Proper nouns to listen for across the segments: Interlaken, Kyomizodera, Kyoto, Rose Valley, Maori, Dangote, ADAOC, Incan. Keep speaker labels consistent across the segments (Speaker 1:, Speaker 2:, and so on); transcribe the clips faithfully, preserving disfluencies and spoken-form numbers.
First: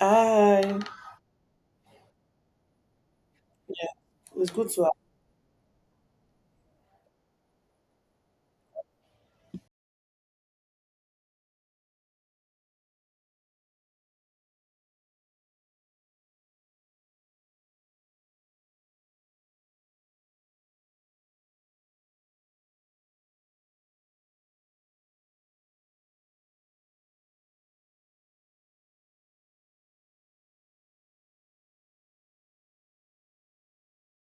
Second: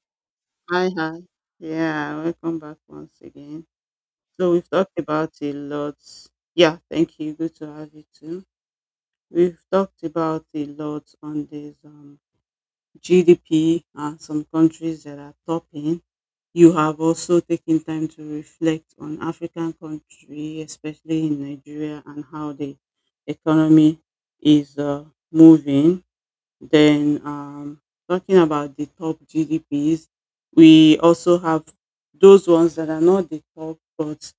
Speaker 1: Hi.
Speaker 2: Hi, hi. Yeah, welcome back once again.
Speaker 1: Yeah, it's
Speaker 2: So we've
Speaker 1: good to.
Speaker 2: talked about a lot. Yeah, thank you. Good to have you too. We've talked about a lot on this um, G D P and some countries that are topping. You have also taken time to reflect on African country, especially in Nigeria, and how the economy is uh, moving. Then um, Talking about the top G D Ps, we also have those ones that are not the top, but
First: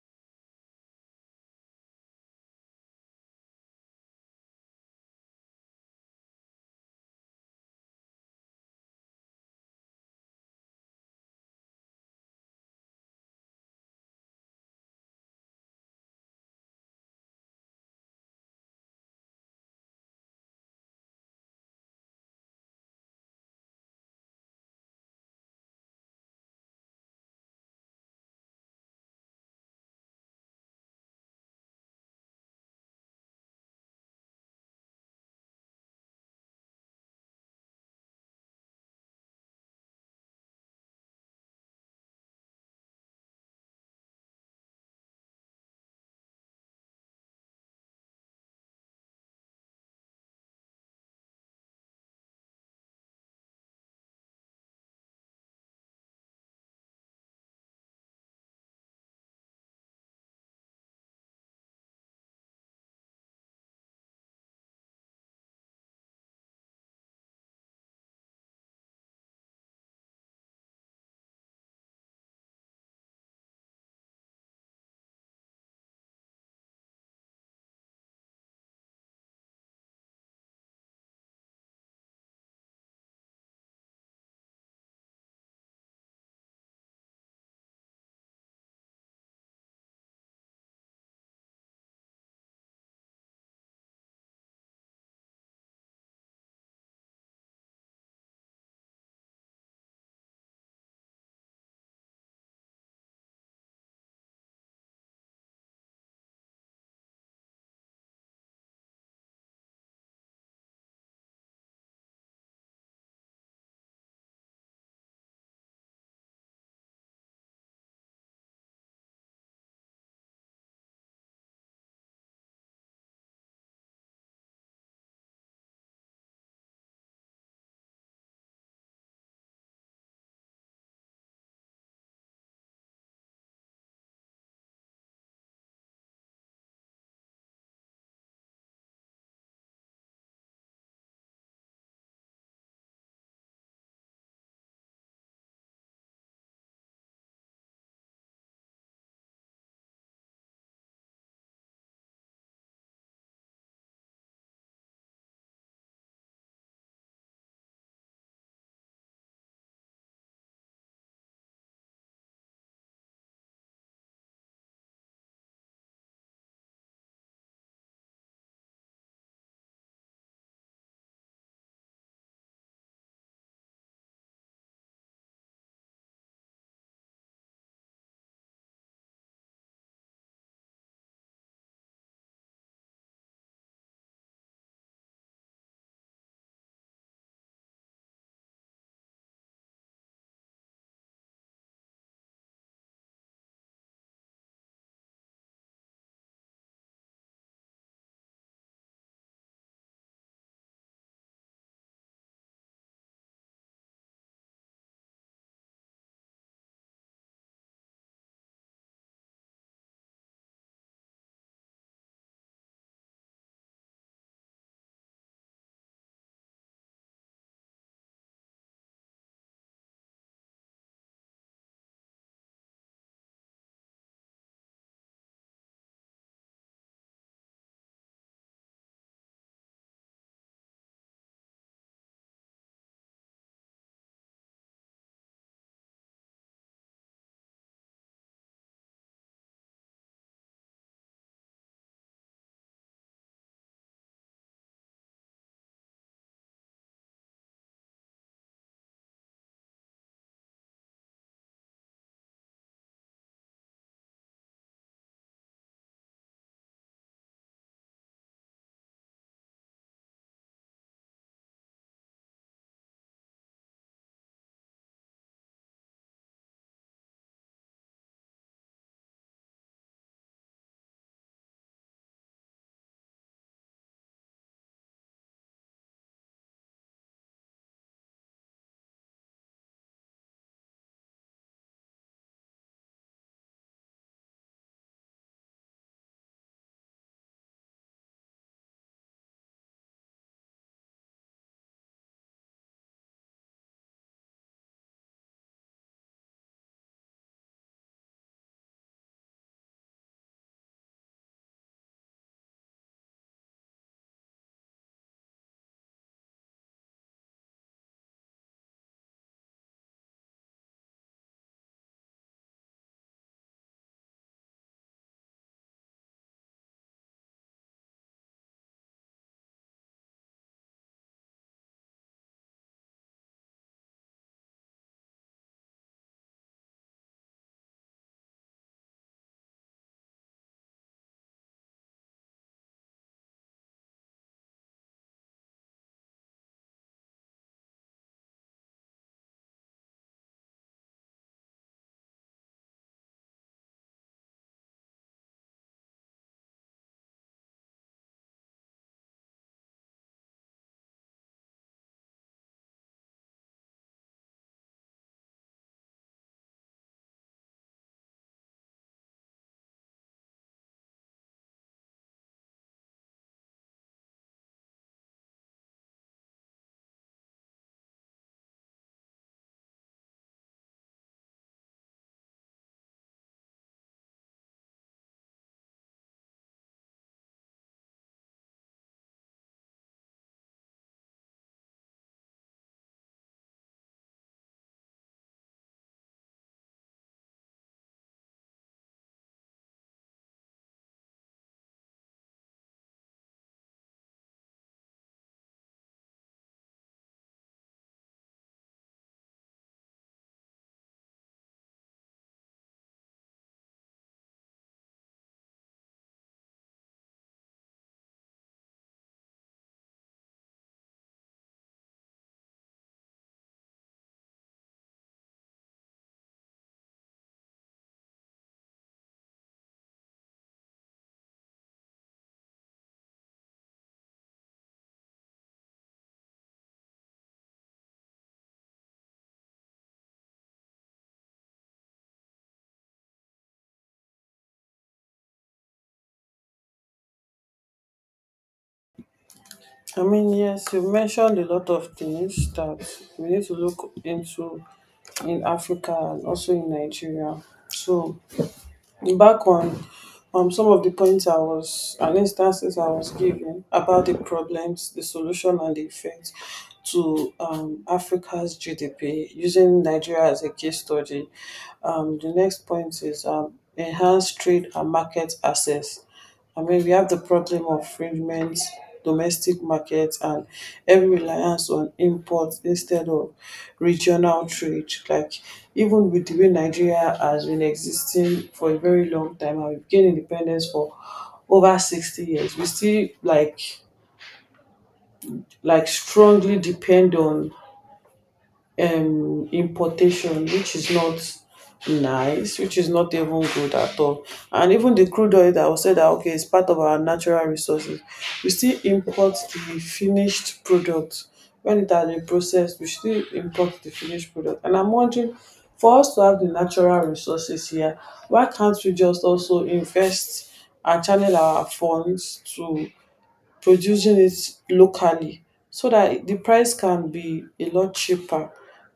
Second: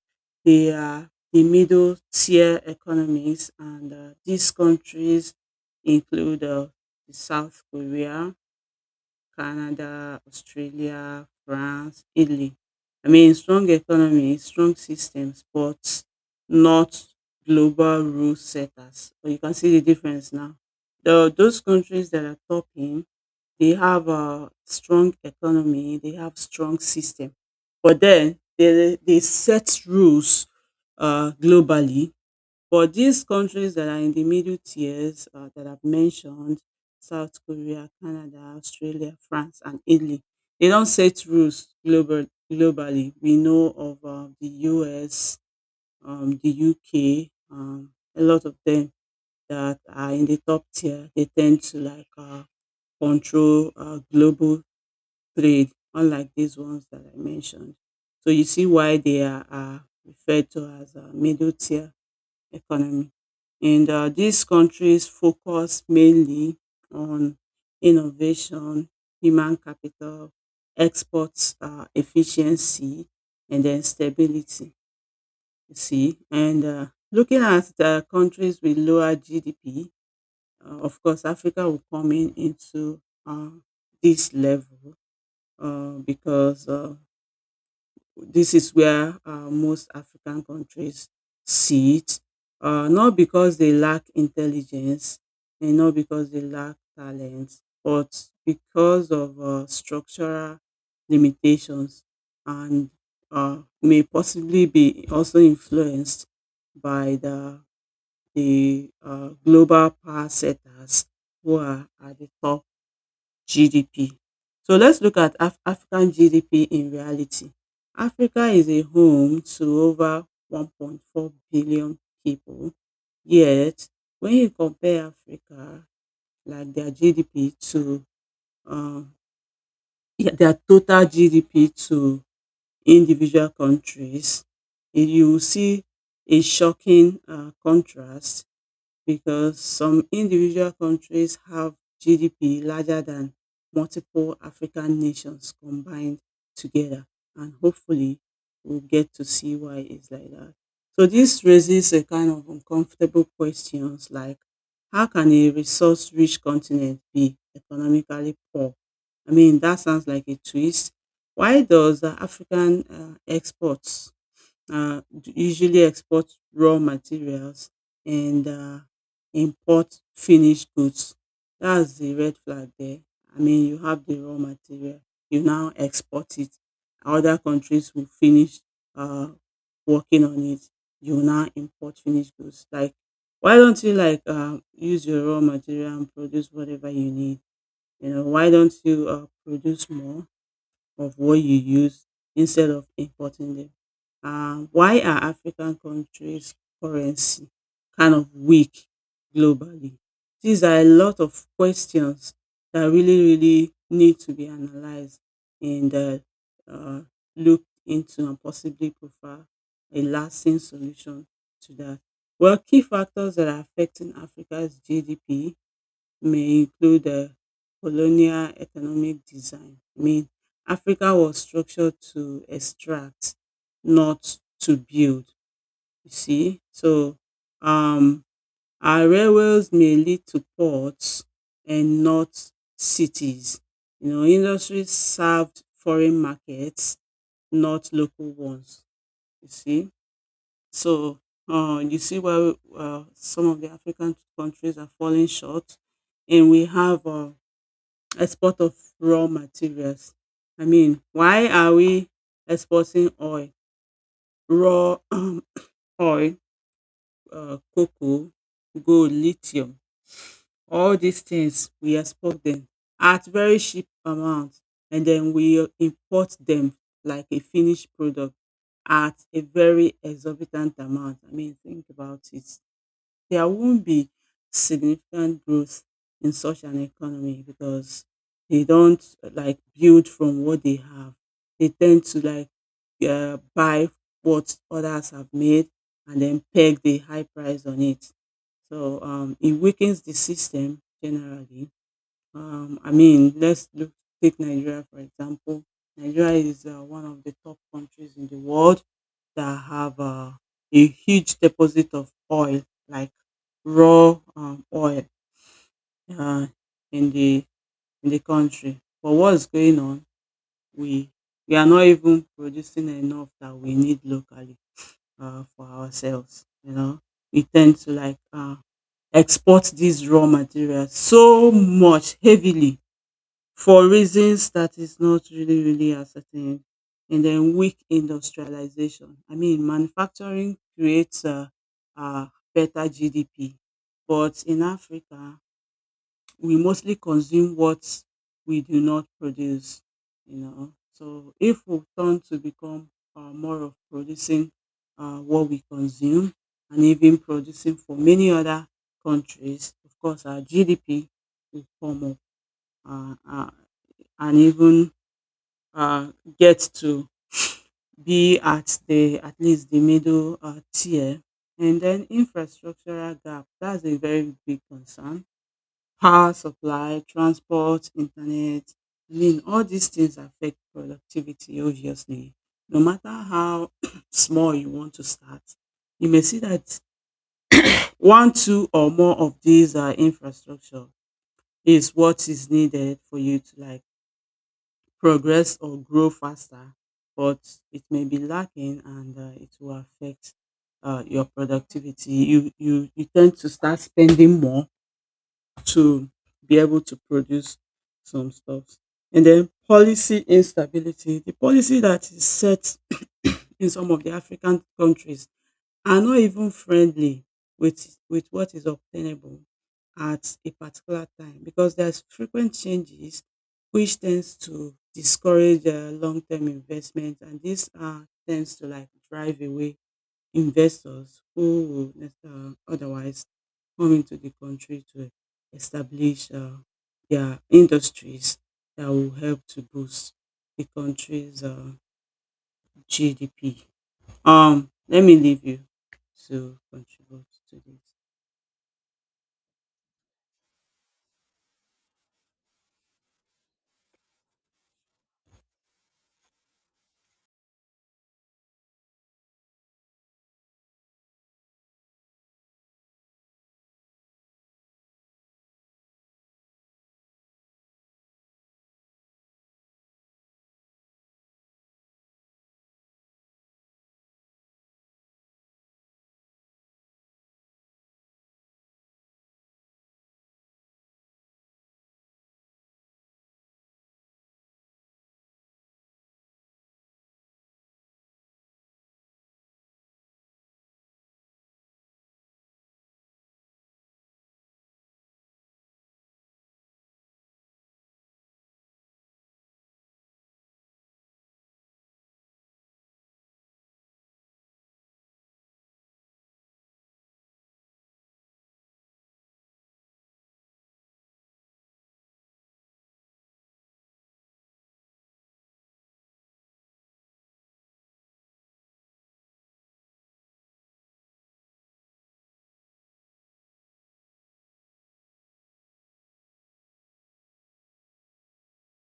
Speaker 2: they are the middle tier economies. And uh, These countries include uh, the South Korea, Canada, Australia, France, Italy. I mean, strong economy, strong systems, but not global rule setters. But you can see the difference now. The, those countries that are topping, they have a strong economy, they have strong system, but then they, they set rules uh, globally, but these countries that are in the middle tiers, uh, that I've mentioned, South Korea, Canada, Australia, France, and Italy, they don't set rules global, globally. We know of uh, the U S, um, the U K, um, a lot of them that are in the top tier. They tend to like uh, control uh, global trade, unlike these ones that I mentioned. So you see why they are uh, referred to as uh, middle tier economy. And uh, These countries focus mainly on innovation, human capital, exports, uh, efficiency, and then stability. You see, and uh, looking at the countries with lower G D P, uh, of course, Africa will come in into uh, this level uh, because uh, this is where uh, most African countries sit, uh, not because they lack intelligence and not because they lack talent, but because of uh, structural limitations and uh, may possibly be also influenced by the, the uh, global power setters who are at the top G D P. So let's look at Af- African G D P in reality. Africa is a home to over one point four billion people. Yet, when you compare Africa, like their G D P to um, yeah, their total G D P to individual countries, you will see a shocking uh, contrast because some individual countries have G D P larger than multiple African nations combined together. And hopefully, we'll get to see why it's like that. So this raises a kind of uncomfortable questions like, how can a resource rich continent be economically poor? I mean, that sounds like a twist. Why does the African uh, exports uh, usually export raw materials and uh, import finished goods? That's the red flag there. I mean, you have the raw material, you now export it. Other countries will finish uh, working on it. You now import finished goods. Like, why don't you like uh, use your raw material and produce whatever you need? You know, why don't you uh, produce more of what you use instead of importing them? Uh, why are African countries' currency kind of weak globally? These are a lot of questions that really, really need to be analyzed and uh, uh, looked into, and possibly prefer a lasting solution to that. Well, key factors that are affecting Africa's G D P may include uh, colonial economic design. I mean, Africa was structured to extract, not to build. You see, so um, our railways may lead to ports and not cities. You know, industries served foreign markets, not local ones. You see, so uh, you see where uh, some of the African countries are falling short, and we have. Uh, export of raw materials. I mean, why are we exporting oil, raw oil, uh, cocoa, gold, lithium? All these things we export them at very cheap amount, and then we import them like a finished product at a very exorbitant amount. I mean, think about it, there won't be significant growth in such an economy because they don't uh, like build from what they have. They tend to like uh, buy what others have made and then peg the high price on it. So um, it weakens the system generally. Um, I mean, let's look, take Nigeria for example. Nigeria is uh, one of the top countries in the world that have uh, a huge deposit of oil, like raw um, oil, uh, in the in the country. But what's going on? We we are not even producing enough that we need locally uh, for ourselves. You know, we tend to like uh, export these raw materials so much heavily for reasons that is not really really ascertained. And then weak industrialization. I mean, manufacturing creates uh, uh, better GDP, but in Africa we mostly consume what we do not produce. You know, so if we turn to become uh, more of producing uh, what we consume and even producing for many other countries, of course our GDP will come up, uh, uh, and even uh, get to be at the at least the middle uh, tier. And then infrastructural gap, that's a very big concern. Power supply, transport, internet. I mean, all these things affect productivity, obviously. No matter how small you want to start, you may see that one, two, or more of these uh, infrastructure is what is needed for you to like progress or grow faster, but it may be lacking and uh, it will affect uh, your productivity. You, you, you tend to start spending more to be able to produce some stuff. And then policy instability, the policy that is set in some of the African countries are not even friendly with with what is obtainable at a particular time because there's frequent changes which tends to discourage uh, long-term investment, and this uh, tends to like drive away investors who would uh, otherwise come into the country to establish uh, their industries that will help to boost the country's uh, G D P. Um, let me leave you to contribute to this.
Speaker 1: I mean, yes, you mentioned a lot of things that we need to look into in Africa and also in Nigeria. So back on um some of the points I was and instances I was giving about the problems, the solution and the effect to um, Africa's G D P using Nigeria as a case study. Um, the next point is um, enhanced trade and market access. I mean, we have the problem of fragment, domestic markets, and heavy reliance on imports instead of regional trade. Like, even with the way Nigeria has been existing for a very long time, and we've gained independence for over sixty years, we still like like strongly depend on um, importation, which is not nice, which is not even good at all. And even the crude oil that was said that okay, it's part of our natural resources, we still import the finished product when it has been processed. We still import the finished product, and I'm wondering. For us to have the natural resources here, why can't we just also invest and channel our funds to producing it locally so that the price can be a lot cheaper.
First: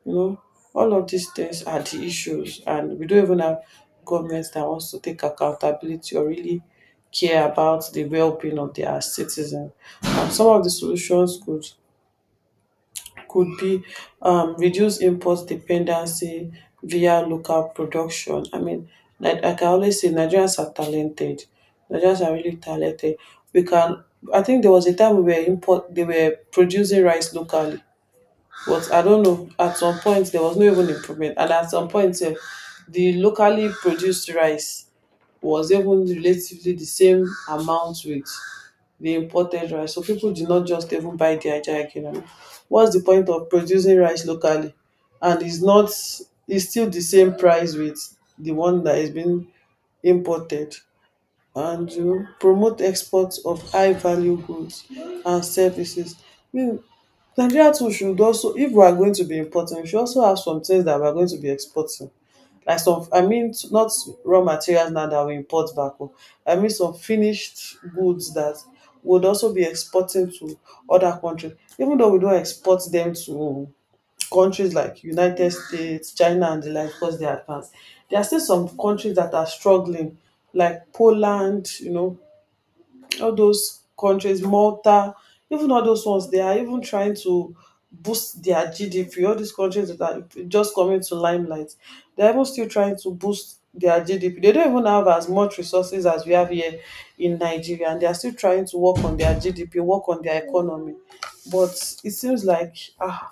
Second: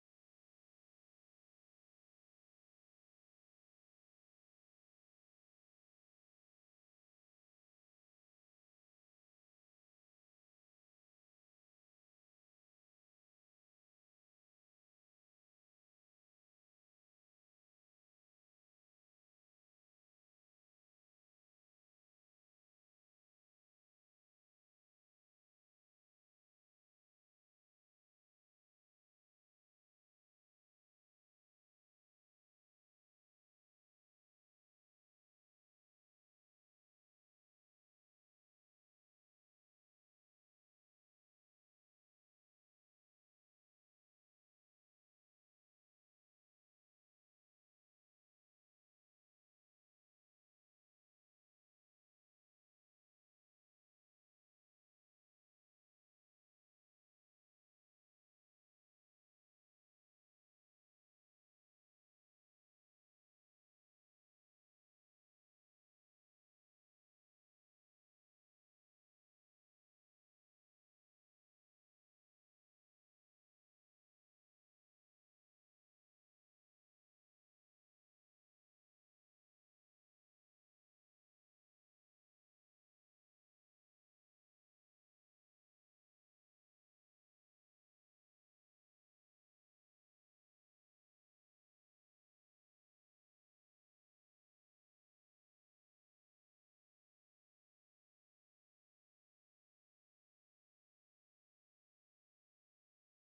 Speaker 1: You know, all of these things are the issues, and we don't even have governments that wants to take accountability or really care about the well-being of their citizens. And some of the solutions could could be um, reduce import dependency via local production. I mean, like, I can always say, Nigerians are talented. Nigerians are really talented. We can. I think there was a time we were import. They were producing rice locally, but I don't know. At some point, there was no even improvement, and at some point, eh, the locally produced rice was even relatively the same amount with the imported rice. So people did not just even buy the Ajah economy. What's the point of producing rice locally? And it's not it's still the same price with the one that is being imported. And you promote exports of high value goods and services. I mean, Nigeria too should also, if we are going to be importing, we should also have some things that we are going to be exporting, like some, I mean, not raw materials now that we import back home, I mean, some finished goods that would also be exporting to other countries, even though we don't export them to countries like United States, China and the like because they are advanced. There are still some countries that are struggling, like Poland, you know, all those countries, Malta, even all those ones, they are even trying to boost their G D P. All these countries that are just coming to limelight, they're even still trying to boost their G D P. They don't even have as much resources as we have here in Nigeria, and they are still trying to work on their G D P, work on their economy. But it seems like ah,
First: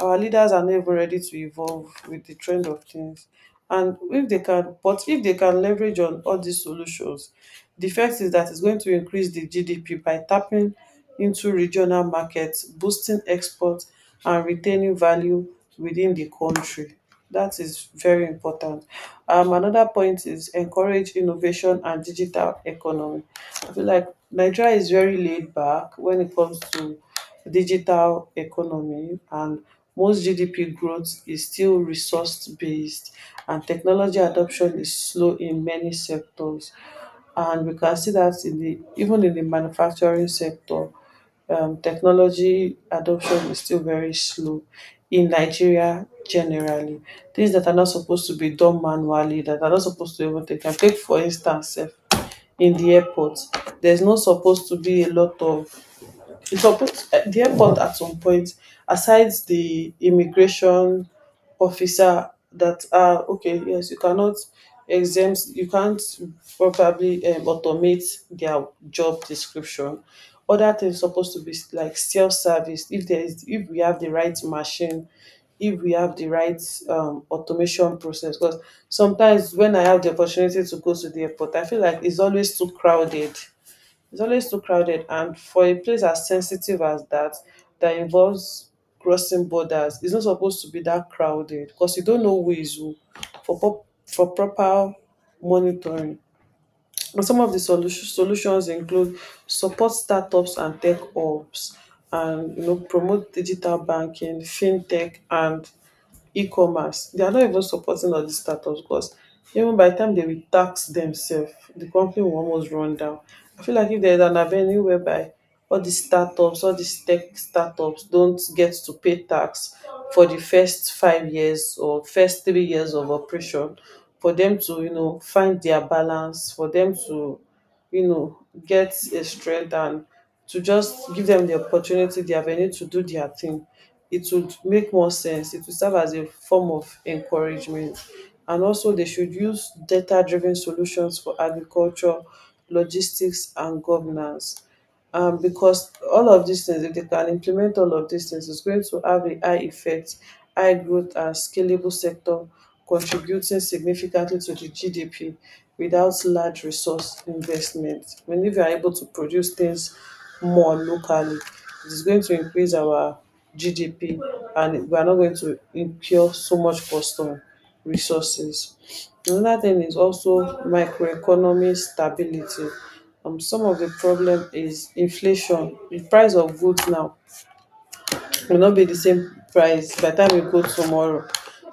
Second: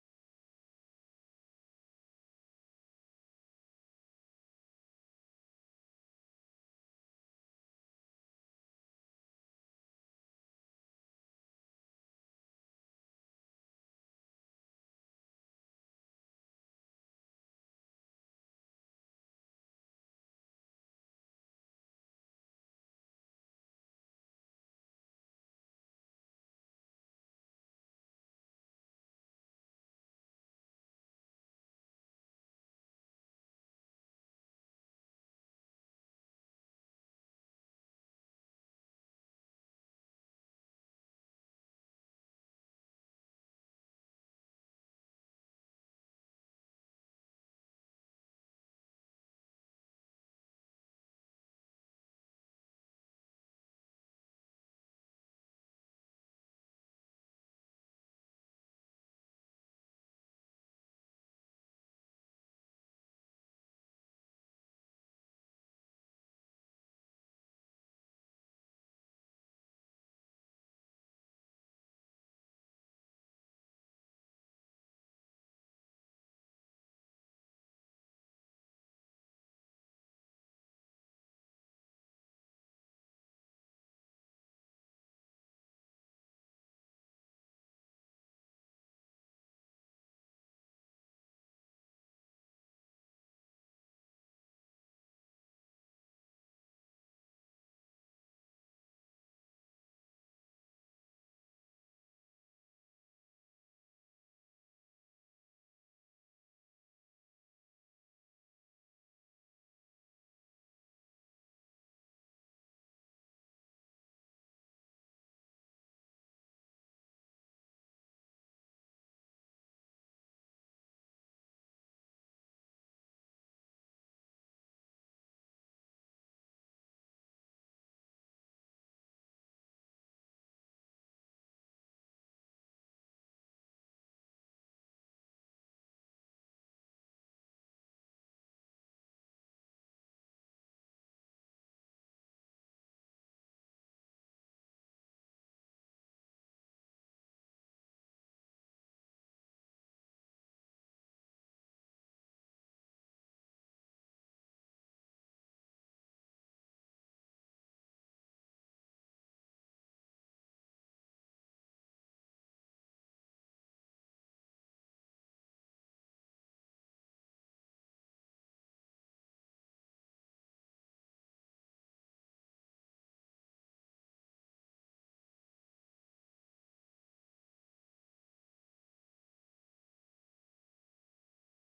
Speaker 1: our leaders are not even ready to evolve with the trend of things, and if they can but if they can leverage on all these solutions, the fact is that it's going to increase the GDP by tapping into regional markets, boosting exports and retaining value within the country. That is very important. Um another point is encourage innovation and digital economy. I feel like Nigeria is very laid back when it comes to digital economy, and most GDP growth is still resource-based, and technology adoption is slow in many sectors, and we can see that in the even in the manufacturing sector. Um, technology adoption is still very slow in Nigeria generally. Things that are not supposed to be done manually, that are not supposed to even take time. Take for instance, sef, in the airport, there's not supposed to be a lot of it's supposed, uh, the airport at some point, aside the immigration officer that, uh, okay, yes, you cannot exempt you can't probably um, automate their job description. Other things supposed to be like self-service, if there is if we have the right machine, if we have the right um, automation process, because sometimes when I have the opportunity to go to the airport, I feel like it's always too crowded. It's always too crowded, and for a place as sensitive as that, that involves crossing borders, it's not supposed to be that crowded because you don't know who is who for pop, for proper monitoring. And some of the solu- solutions include support startups and tech hubs, and, you know, promote digital banking, fintech, and e-commerce. They are not even supporting all these startups because even by the time they will tax themselves, the company will almost run down. I feel like if there is an avenue whereby all these startups, all these tech startups don't get to pay tax for the first five years or first three years of operation, for them to, you know, find their balance, for them to, you know, get a strength, and to just give them the opportunity, the avenue to do their thing. It would make more sense. It would serve as a form of encouragement. And also, they should use data driven solutions for agriculture, logistics, and governance, um, because all of these things, if they can implement all of these things, it's going to have a high effect, high growth and scalable sector, contributing significantly to the G D P without large resource investment. When, if you are able to produce things more locally, it is going to increase our G D P, and we are not going to incur so much custom resources. Another thing is also microeconomic stability. Um, some of the problem is inflation. The price of goods now will not be the same price by the time we go tomorrow.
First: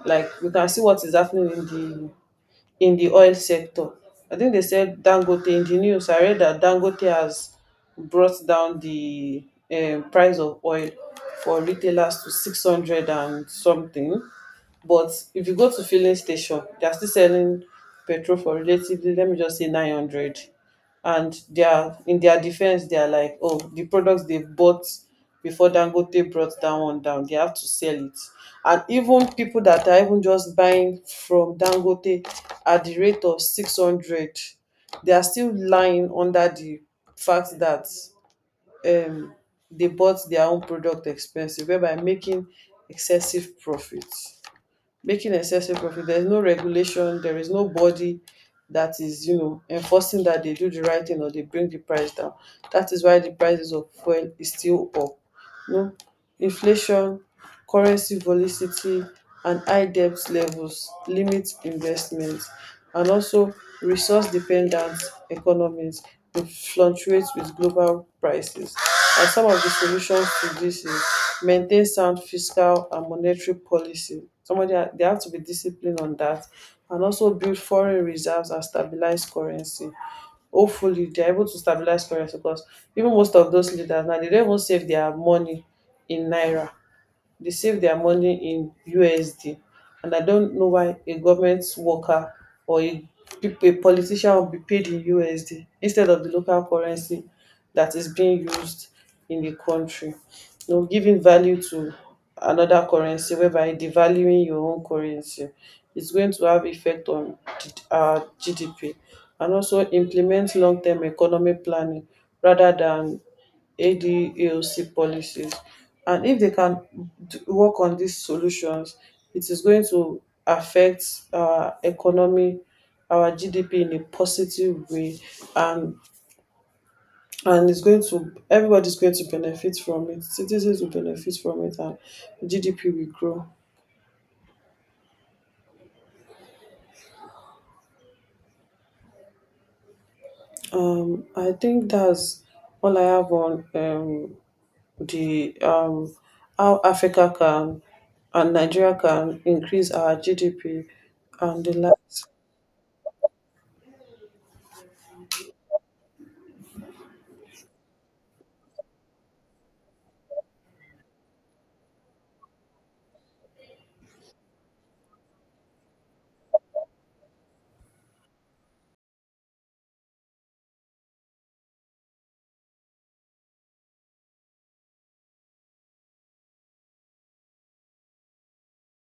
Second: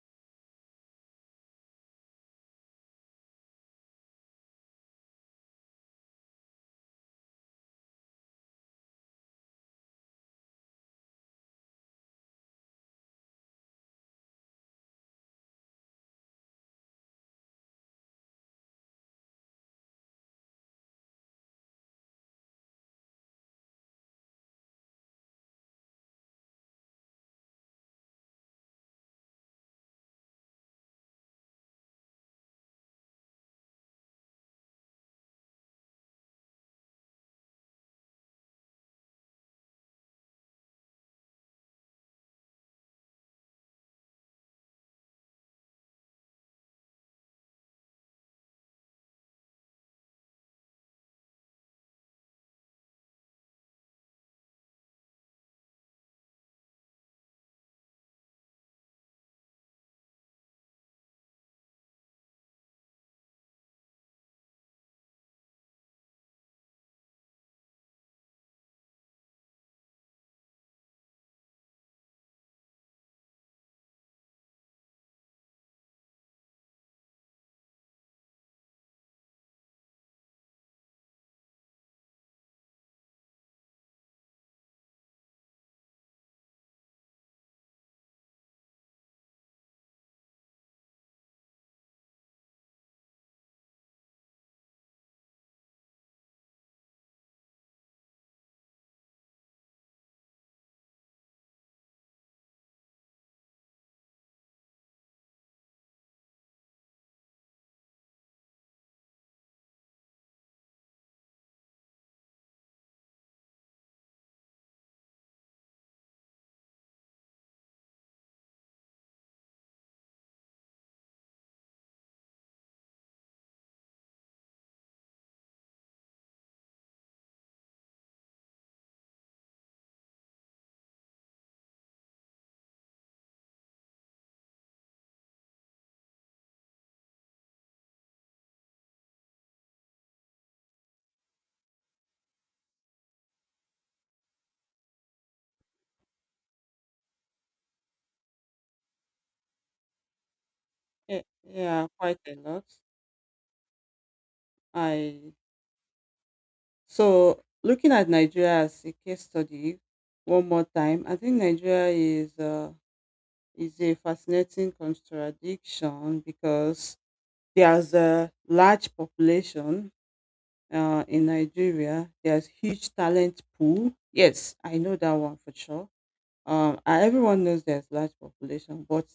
Speaker 1: Like we can see what is happening in the in the oil sector. I think they said Dangote in the news. I read that Dangote has brought down the um, price of oil for retailers to six hundred and something. But if you go to filling station, they are still selling petrol for relatively, let me just say nine hundred. And they are in their defense, they are like, oh, the products they bought before Dangote brought that one down, they have to sell it. And even people that are even just buying from Dangote at the rate of six hundred, they are still lying under the fact that um they bought their own product expensive, whereby making excessive profits, making excessive profit. There's no regulation, there is no body that is, you know, enforcing that they do the right thing or they bring the price down. That is why the prices of fuel is still up, you know. Inflation, currency volatility, and high debt levels limit investment, and also resource dependent economies dey fluctuate wit global prices. And some of the solutions to this is maintain sound fiscal and monetary policy. Somebody ha dey have to be disciplined on that, and also build foreign reserves and stabilise currency, hopefully. They're able to stabilise currency because even most of those leaders now, they don't even save their money in naira, they save their money in U S D. And I don't know why a government worker or a, peop- a politician will be paid in U S D instead of the local currency that is being used in the country. You know, giving value to another currency, whereby devaluing your own currency, is going to have effect on G- uh, G D P, and also implement long-term economic planning rather than A D A O C policies. And if they can d- work on these solutions, it is going to affect our economy, our G D P in a positive way, and and it's going to everybody's going to benefit from it. Citizens will benefit from it, and G D P will grow. Um, I think that's all I have on um the um, how Africa can and Nigeria can increase our G D P
Speaker 2: Yeah,
Speaker 1: and the
Speaker 2: yeah, quite
Speaker 1: likes.
Speaker 2: a lot. I so looking at Nigeria as a case study one more time, I think Nigeria is uh, is a fascinating contradiction because there's a large population uh, in Nigeria. There's huge talent pool. Yes, I know that one for sure. Um, I- everyone knows there's large population, but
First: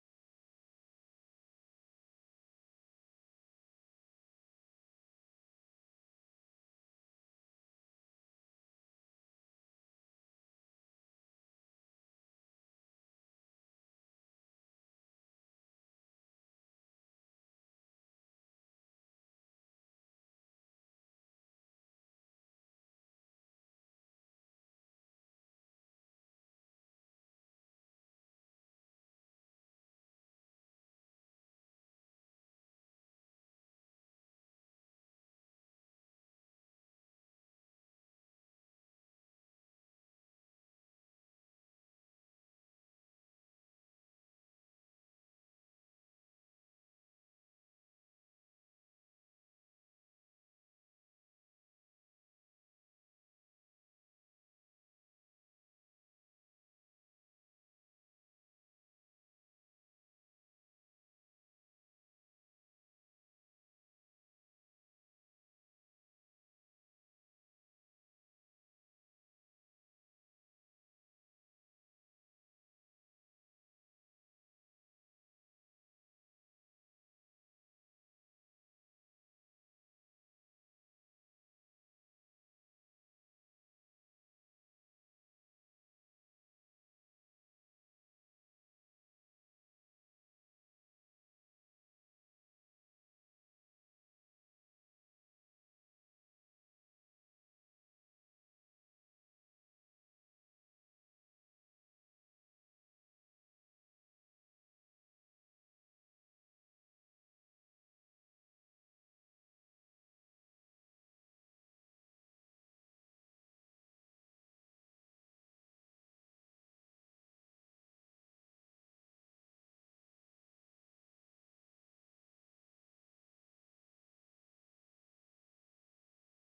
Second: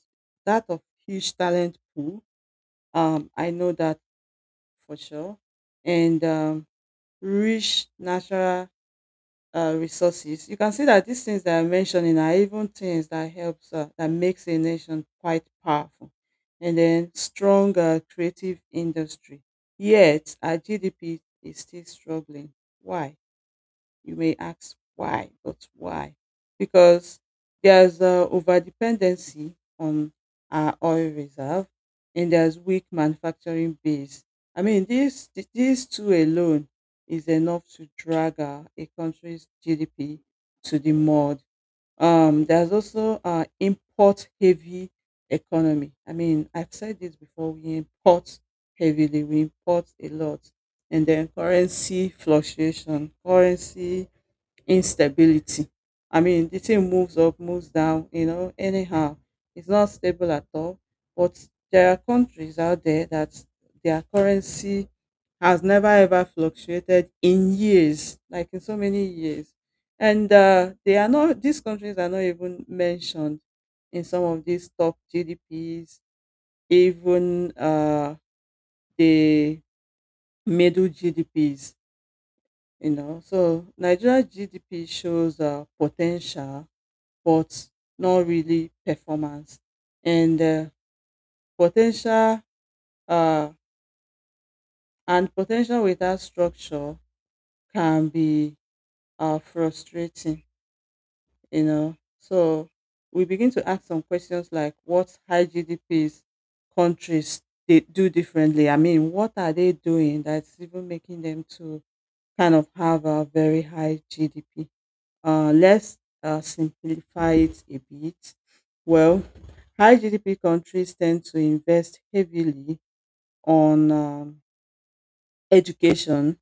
Speaker 2: that of huge talent pool, Um, I know that for sure. And um, rich natural uh, resources. You can see that these things that I'm mentioning are even things that helps uh, that makes a nation quite powerful. And then strong uh, creative industry. Yet our G D P is still struggling. Why? You may ask why, but why? Because there's uh, over dependency on our oil reserve, and there's weak manufacturing base. I mean, these, th- these two alone is enough to drag uh, a country's G D P to the mud. Um, there's also uh, import heavy economy. I mean, I've said this before, we import heavily, we import a lot. And then currency fluctuation, currency instability. I mean, the thing moves up, moves down, you know, anyhow. It's not stable at all. But there are countries out there that their currency has never ever fluctuated in years, like in so many years. And uh, they are not, these countries are not even mentioned in some of these top G D Ps, even uh, the middle G D Ps, you know. So Nigeria G D P shows uh, potential, but not really performance. And uh, potential uh, and potential without structure can be uh, frustrating. You know, so we begin to ask some questions like, what high G D Ps countries they do differently? I mean, what are they doing that's even making them to kind of have a very high G D P? Uh, let's uh, simplify it a bit. Well, high G D P countries tend to invest heavily on um, education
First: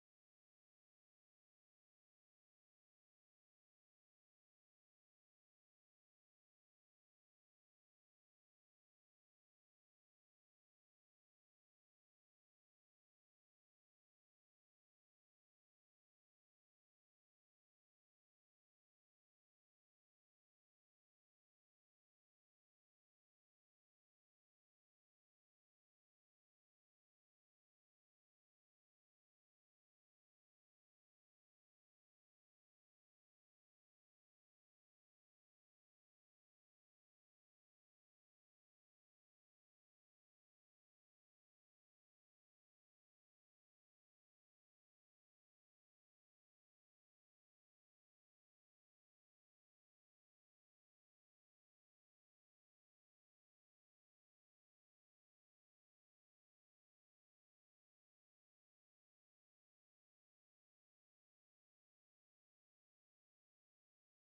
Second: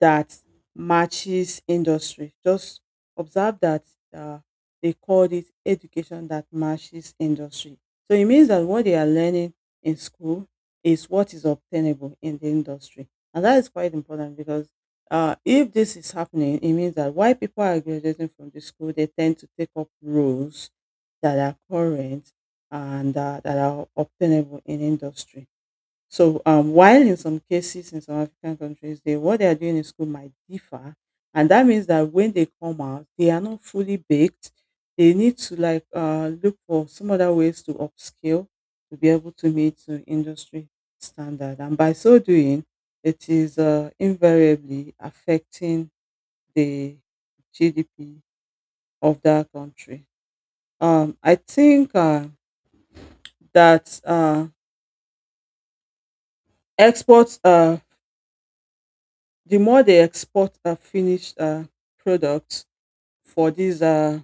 Speaker 2: that matches industry. Just observe that uh, they called it education that matches industry. So it means that what they are learning in school is what is obtainable in the industry. And that is quite important because uh, if this is happening, it means that why people are graduating from the school, they tend to take up roles that are current and uh, that are obtainable in industry. So, um, while in some cases in some African countries, they what they are doing in school might differ, and that means that when they come out, they are not fully baked. They need to like uh, look for some other ways to upscale to be able to meet the industry standard, and by so doing, it is uh, invariably affecting the G D P of that country. Um, I think uh, that uh, Exports. Uh, the more they export uh, finished uh, products for these uh,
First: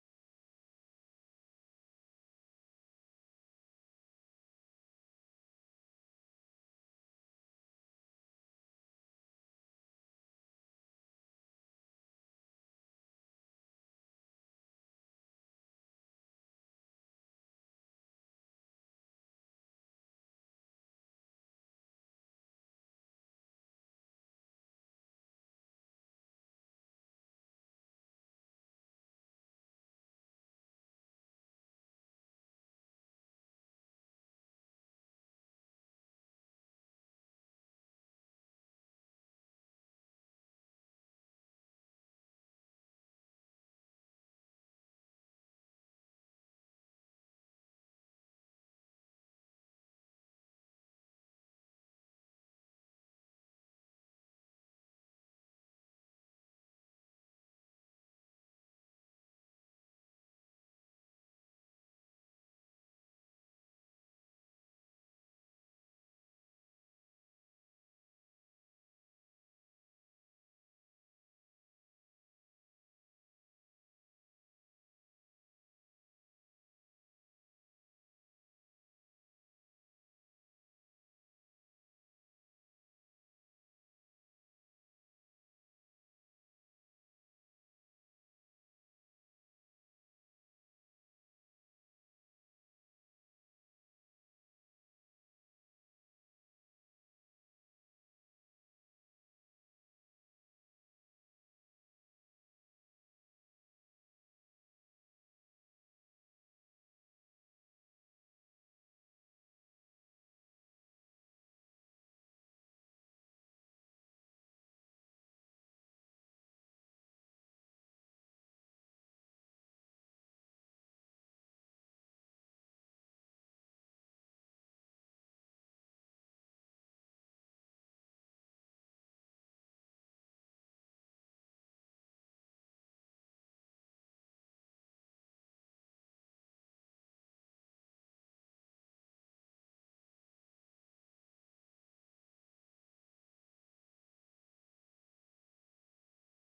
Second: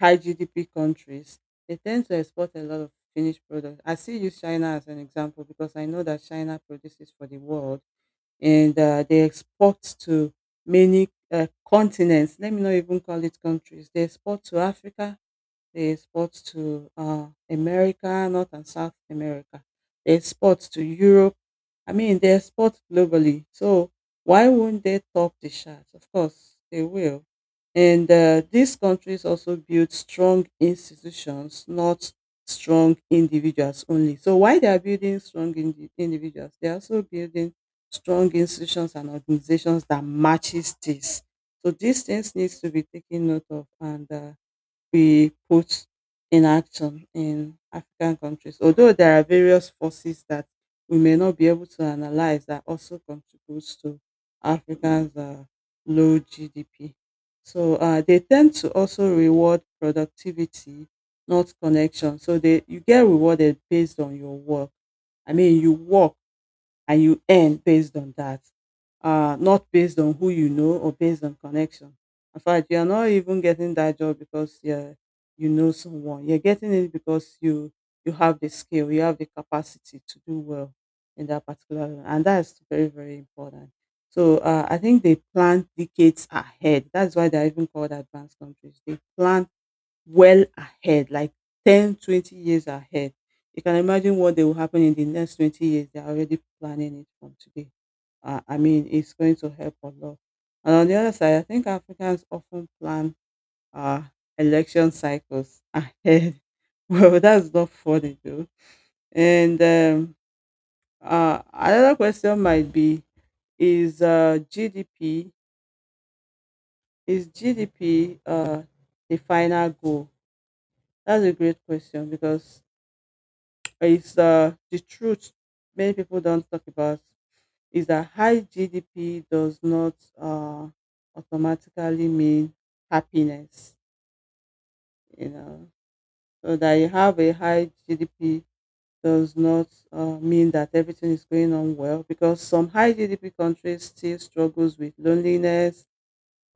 Speaker 2: high G D P countries, they tend to export a lot of finished products. I still use China as an example because I know that China produces for the world and uh, they export to many uh, continents. Let me not even call it countries. They export to Africa, they export to uh, America, North and South America. They export to Europe. I mean, they export globally. So why won't they top the charts? Of course, they will. And uh, These countries also build strong institutions, not strong individuals only. So while they are building strong indi- individuals, they are also building strong institutions and organizations that matches this. So these things needs to be taken note of and uh, we put in action in African countries. Although there are various forces that we may not be able to analyze that also contributes to Africans' uh, low G D P. So uh, they tend to also reward productivity, not connection. So they you get rewarded based on your work. I mean, you work and you earn based on that, uh, not based on who you know or based on connection. In fact, you're not even getting that job because you you know someone. You're getting it because you you have the skill, you have the capacity to do well in that particular, area. And that's very very important. So uh, I think they plan decades ahead. That's why they're even called advanced countries. They plan well ahead, like ten, twenty years ahead. You can imagine what they will happen in the next twenty years. They're already planning it from today. Uh, I mean, it's going to help a lot. And on the other side, I think Africans often plan uh, election cycles ahead. Well, that's not funny, though. And um, uh, Another question might be is uh, G D P is G D P uh, the final goal? That's a great question because is uh, the truth many people don't talk about is that high G D P does not uh, automatically mean happiness. You know, so that you have a high G D P does not uh, mean that everything is going on well because some high G D P countries still struggles with loneliness,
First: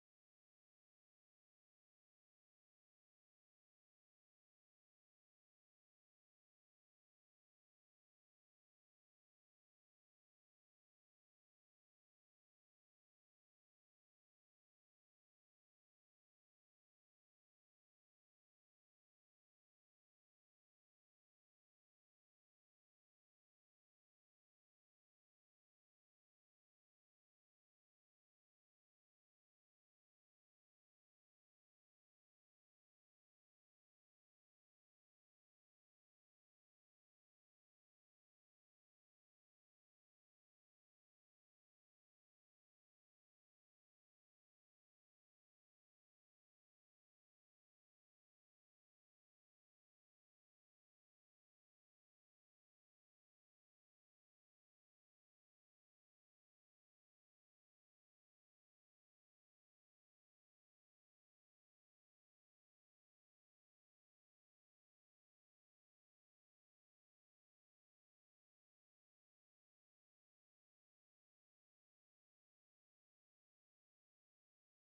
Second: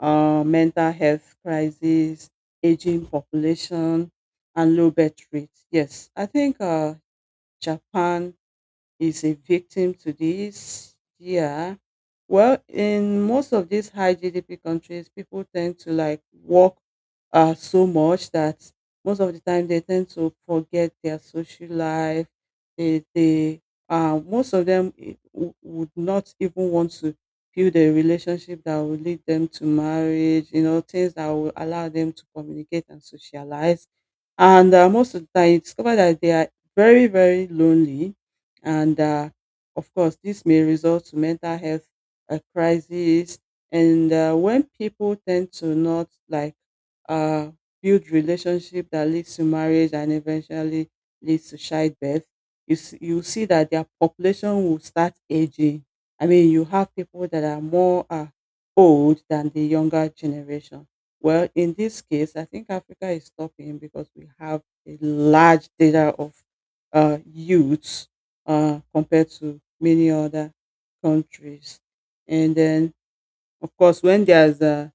Speaker 2: uh, mental health crisis, aging population, and low birth rate. Yes, I think uh, Japan is a victim to this. Yeah. Well, in most of these high G D P countries, people tend to like work uh, so much that most of the time they tend to forget their social life. They, they uh, most of them eh, w- would not even want to build a relationship that will lead them to marriage, you know, things that will allow them to communicate and socialize. And uh, Most of the time, you discover that they are very, very lonely and uh, of course this may result to mental health uh, crisis and uh, when people tend to not like uh, build relationship that leads to marriage and eventually leads to childbirth you see, you see that their population will start aging. I mean you have people that are more uh, old than the younger generation. Well in this case I think africa is stopping because we have a large data of uh, youths uh, compared to many other countries. And then, of course, when there's a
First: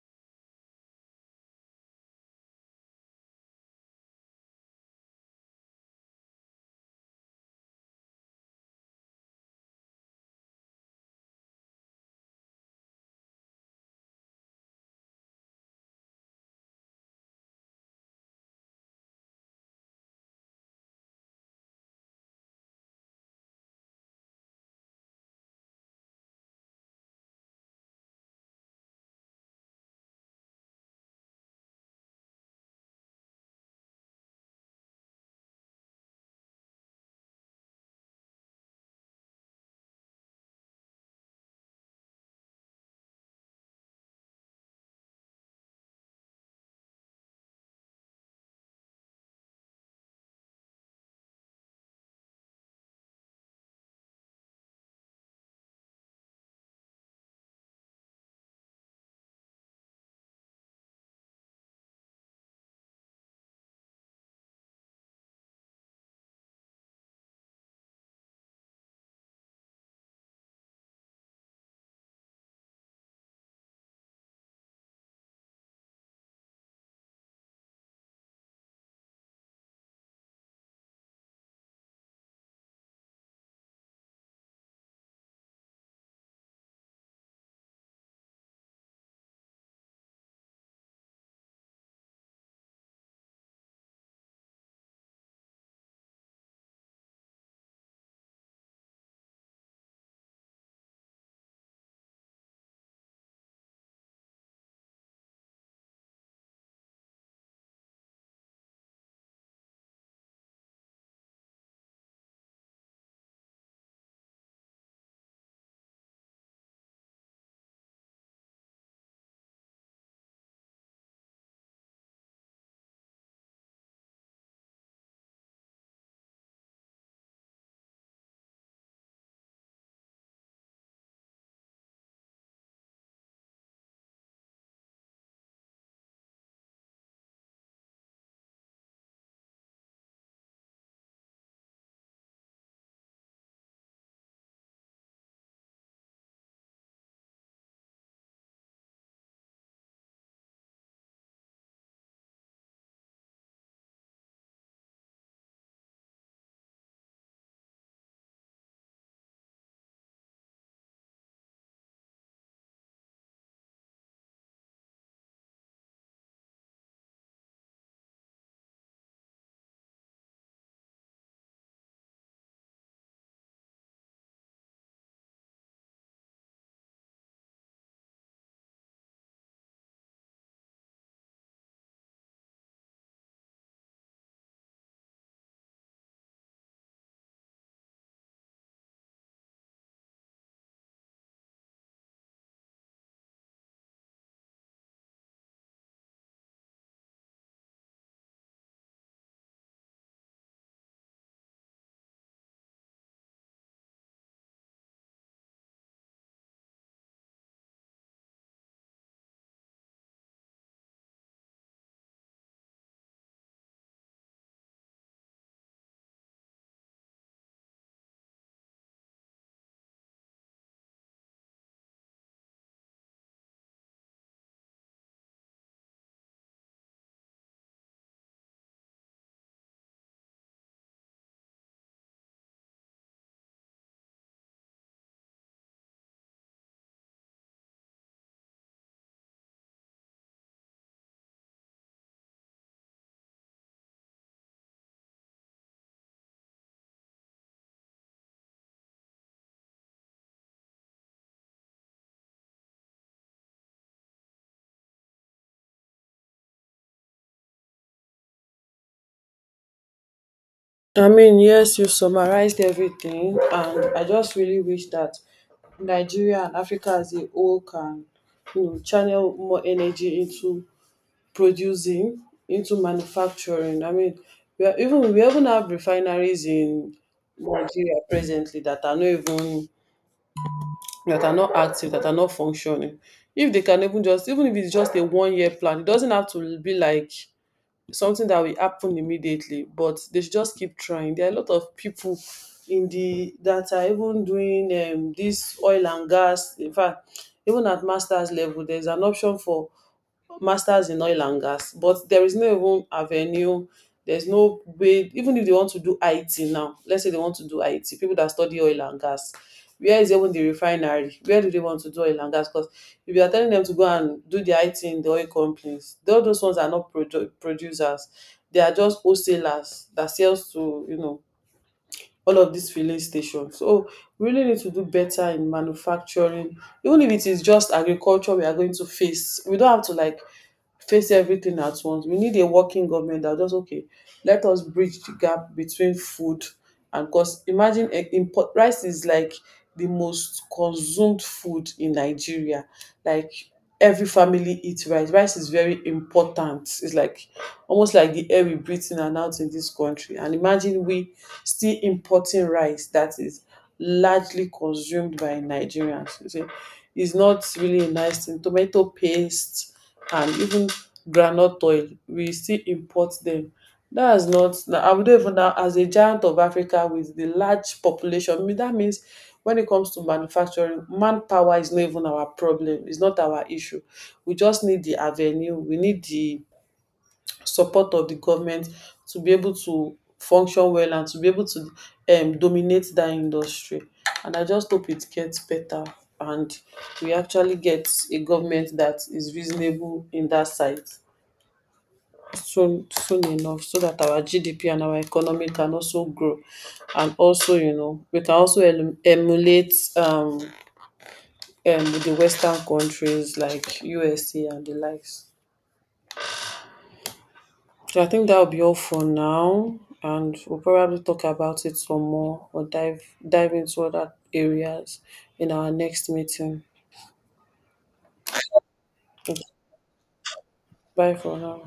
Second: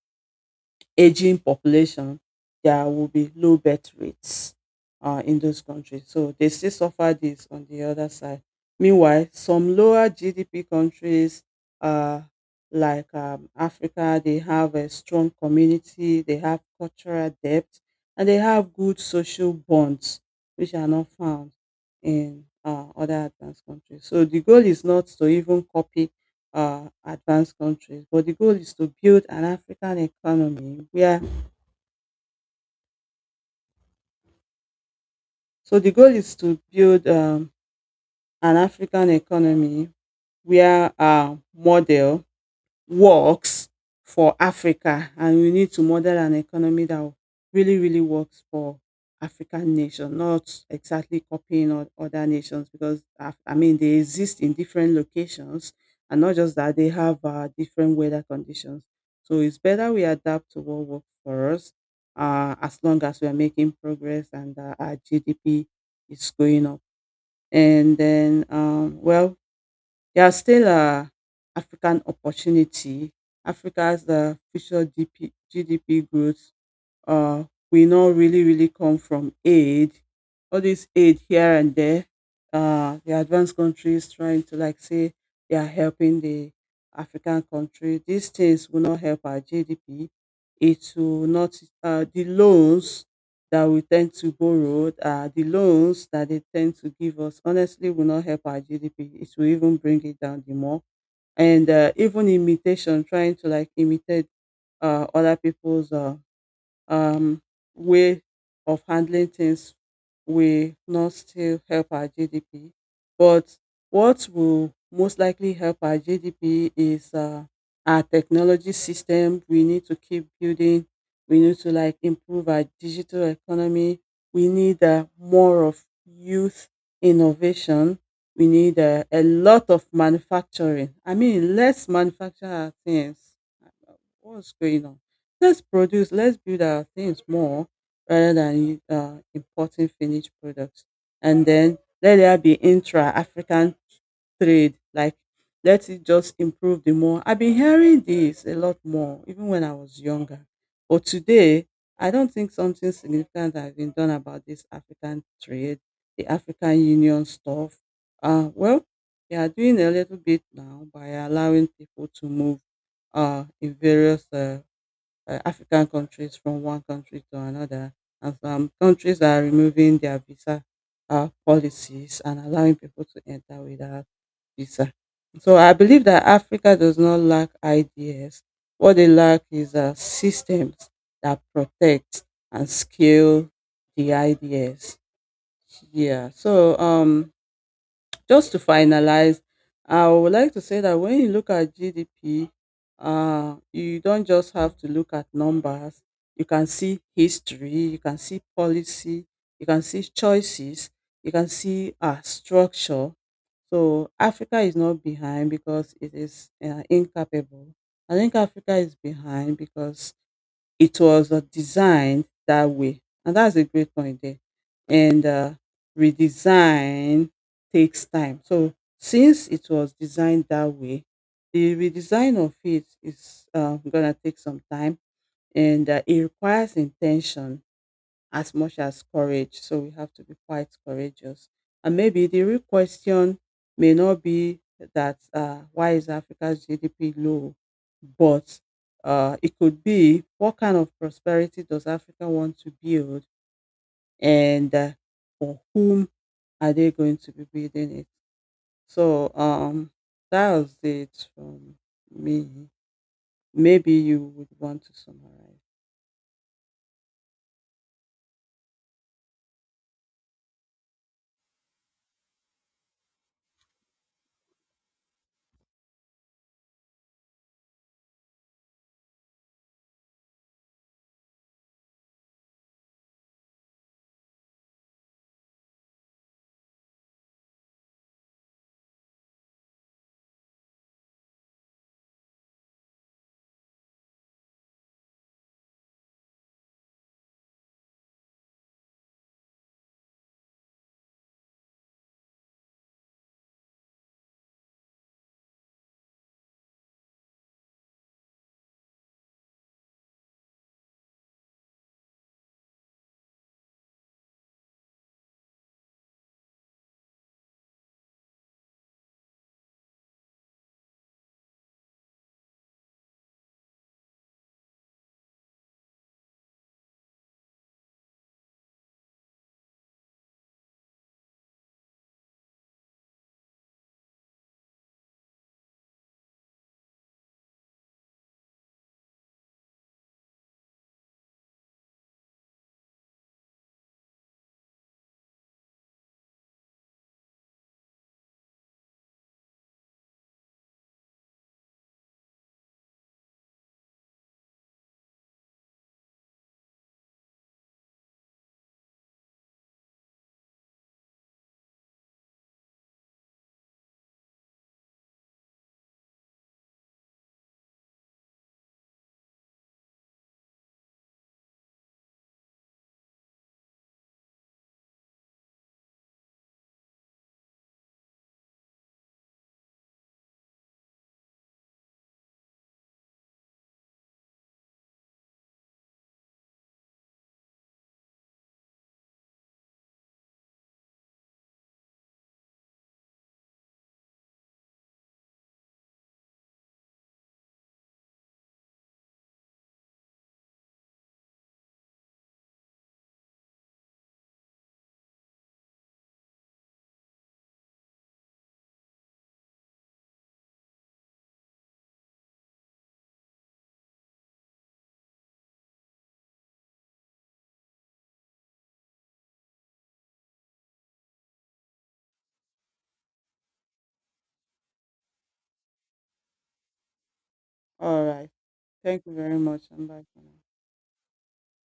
Speaker 2: aging population, there will be low birth rates uh, in those countries. So they still suffer this on the other side. Meanwhile, some lower G D P countries uh, like um, Africa, they have a strong community, they have cultural depth, and they have good social bonds, which are not found in uh, other advanced countries. So the goal is not to even copy uh, advanced countries. But the goal is to build an African economy where, so the goal is to build um, an African economy where our model works for Africa and we need to model an economy that really, really works for African nation, not exactly copying o- other nations because Af- I mean they exist in different locations and not just that they have uh, different weather conditions. So it's better we adapt to what works for us uh, as long as we are making progress and uh, our G D P is going up. And then, um, well, they are still a African opportunity. Africa's uh, future G P, G D P growth uh, we not really, really come from aid. All this aid here and there, uh, the advanced countries trying to like say they are helping the African country. These things will not help our G D P. It will not, uh, the loans that we tend to borrow, uh, the loans that they tend to give us, honestly, will not help our G D P. It will even bring it down the more. And uh, Even imitation, trying to like imitate uh, other people's uh, um, way of handling things will not still help our G D P. But what will most likely help our G D P is uh, our technology system. We need to keep building. We need to like improve our digital economy. We need uh, more of youth innovation. We need uh, a lot of manufacturing. I mean, let's manufacture our things. What's going on? Let's produce, let's build our things more rather than uh, importing finished products. And then let there be intra African trade. Like, let it just improve the more. I've been hearing this a lot more, even when I was younger. But today, I don't think something significant has been done about this African trade, the African Union stuff. Uh, well, they are doing a little bit now by allowing people to move uh, in various uh, uh, African countries from one country to another. And some countries are removing their visa uh, policies and allowing people to enter without visa. So I believe that Africa does not lack ideas. What they lack is uh, systems that protect and scale the ideas. Yeah. So um, just to finalize, I would like to say that when you look at G D P, uh, you don't just have to look at numbers. You can see history, you can see policy, you can see choices, you can see uh, structure. So Africa is not behind because it is uh, incapable. I think Africa is behind because it was uh, designed that way. And that's a great point there. And uh, Redesign takes time. So since it was designed that way, the redesign of it is uh, gonna take some time, and uh, it requires intention as much as courage. So we have to be quite courageous. And maybe the real question may not be that uh, why is Africa's G D P low, but uh, it could be what kind of prosperity does Africa want to build and uh, for whom are they going to be building it? So um, that was it from me. Maybe you would want to summarize.
Speaker 1: I mean, yes, you summarized everything, and I just really wish that Nigeria and Africa as a whole can, you know, channel more energy into producing, into manufacturing. I mean, we are even we even have refineries in Nigeria presently that are not even that are not active, that are not functioning. If they can even just, even if it's just a one year plan, it doesn't have to be like something that will happen immediately, but they should just keep trying. There are a lot of people in the that are even doing um, this oil and gas. In fact, even at master's level, there's an option for masters in oil and gas, but there is no even avenue, there's no way, even if they want to do it now, let's say they want to do it, people that study oil and gas, where is even the refinery, where do they want to do oil and gas? Because if you are telling them to go and do the it in the oil companies, all those ones are not produ- producers, they are just wholesalers that sells to, you know, all of these filling stations. So we really need to do better in manufacturing, even if it is just agriculture we are going to face. We don't have to like face everything at once. We need a working government that, just okay, let us bridge the gap between food and cost. Imagine, eh, import rice is like the most consumed food in Nigeria. Like every family eats rice. Rice is very important. It's like almost like the air we breathe in and out in this country. And imagine we still importing rice that is largely consumed by Nigerians. You see, it's not really a nice thing. Tomato paste, and even groundnut oil, we still import them. That is is not na- I would, even now as a giant of Africa with the large population, I mean, that means when it comes to manufacturing, manpower is not even our problem. It's not our issue. We just need the avenue, we need the support of the government to be able to function well and to be able to um, dominate that industry. And I just hope it gets better and we actually get a government that is reasonable in that side, soon, soon enough, so that our G D P and our economy can also grow, and also, you know, we can also em- emulate um, um the western countries like U S A and the likes. So I think that'll be all for now, and we'll probably talk about it some more or dive dive into other areas in our next meeting.
Speaker 2: All right. Thank you very
Speaker 1: Okay,
Speaker 2: much. I'm back now.
Speaker 1: bye for now.